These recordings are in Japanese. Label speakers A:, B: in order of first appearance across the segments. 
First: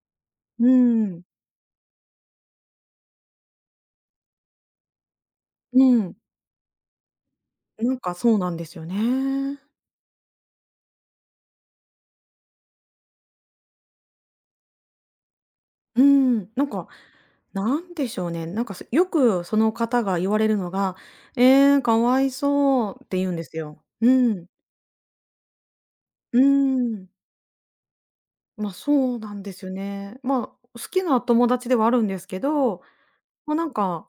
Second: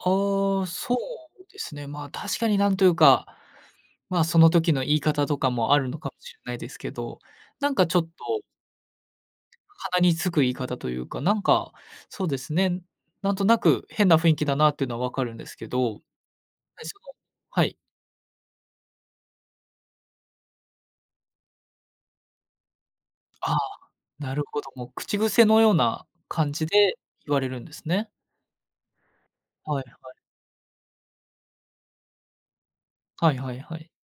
A: あ
B: う
A: あ、
B: ー
A: そ
B: ん。
A: うですね。まあ、確かになんというか、まあ、その時の言い方とかもあ
B: う
A: るのか
B: ん。
A: もしれないですけど、なんか
B: な
A: ち
B: ん
A: ょっ
B: かそう
A: と
B: なんですよね。
A: 鼻につく言い方というか、なんかそうですね。なんとなく変な雰囲気だなっていうのは分かるんですけど。
B: うん、なん
A: で、
B: か、
A: そのはい。
B: なんでしょうね。なんか、せよくその方が言われるのが「ええ、かわいそう」って言うんで
A: ああ、
B: すよ。う
A: なる
B: ん。
A: ほど、もう口癖のような
B: うー
A: 感じで
B: ん。
A: 言われるんですね。
B: ま、そうなんですよ
A: はいはい。
B: ね。まあ、お好きな友達ではあるんですけど、
A: はいは
B: ま、
A: い
B: なん
A: はい。
B: か、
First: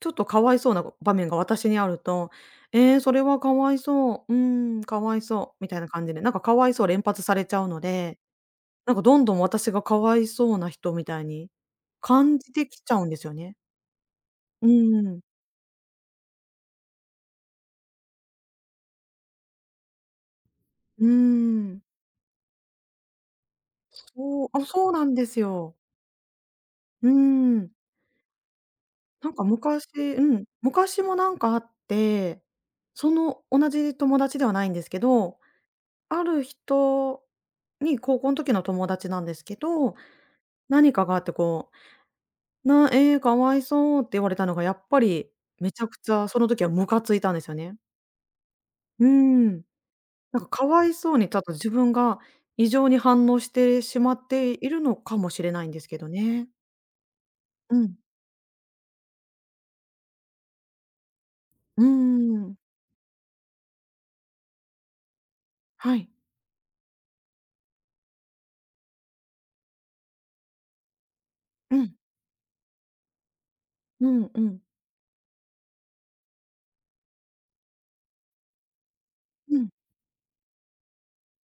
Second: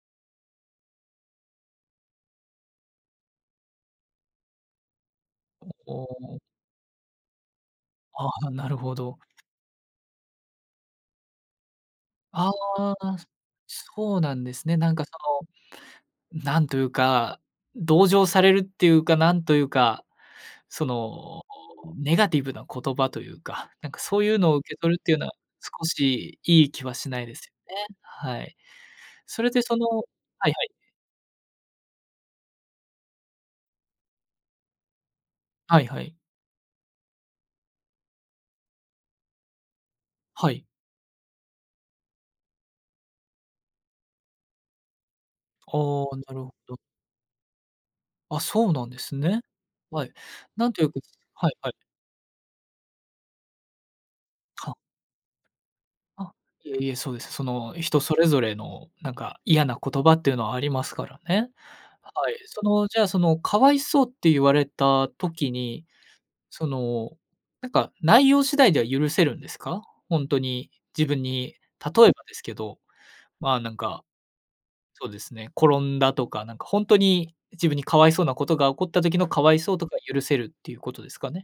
B: ちょっとかわいそうなご場面が私にあると、ええ、それはかわいそう、うーん、かわいそう。みたいな
A: お
B: 感
A: お
B: じで、なん
A: お。
B: かかわいそう連発されちゃうので、
A: ああ、なる
B: な
A: ほ
B: んかど
A: ど。
B: んどん私がかわいそうな人みたいに感
A: あ
B: じてきちゃうん
A: あ、
B: ですよね。
A: そうなんで
B: う
A: すね。なん
B: ー
A: かそ
B: ん。
A: の、なんというか、ん、同情されるっていうか、なんというか。そ
B: うー
A: の、
B: ん。
A: ネガティブな言葉というか、なんかそういう
B: そう。
A: のを
B: あ、
A: 受け
B: そう
A: 取るっ
B: な
A: て
B: ん
A: いうの
B: で
A: は
B: すよ。
A: 少しいい気は
B: うー
A: しないです
B: ん。
A: よね。はい。
B: なん
A: そ
B: か
A: れでそ
B: 昔
A: のは
B: うん。
A: いはい。
B: 昔もなんかあって、その同じ友達ではないんですけど、
A: はいはい。
B: ある人に高校の時の友達なんですけど、
A: はい。
B: 何かがあってこう、「なええ、かわいそう」って言われたのがやっぱり、め
A: あ
B: ちゃくち
A: あ、
B: ゃ
A: な
B: そ
A: る
B: の
A: ほ
B: 時は
A: ど。
B: ムカついたんですよね。
A: あ、そうなんで
B: うー
A: すね。
B: ん。
A: はい。
B: なんかか
A: なんとい
B: わ
A: う
B: い
A: く
B: そ
A: す
B: うにちょっ
A: はい
B: と
A: は
B: 自
A: い。
B: 分が異常に反応してしまってい
A: は。
B: るのかもしれないんですけど
A: あ、
B: ね。
A: いえいえ、そうです。その、
B: うん。
A: 人それぞれのなんか嫌な言葉っていうのはありますからね。
B: うー
A: はい。
B: ん。
A: そのじゃあ、その「かわいそう」って言われた時に、
B: はい。
A: そのなんか内容次第では許せるんですか？ほんとに、自分に。
B: う
A: 例
B: ん。
A: えばですけど、まあなんか、
B: うんうん。
A: そうですね。転んだとか、なんかほんとに、自分にかわいそうなことが起こった時のかわ
B: う
A: い
B: ん。
A: そうとか、許せるっていうことですかね？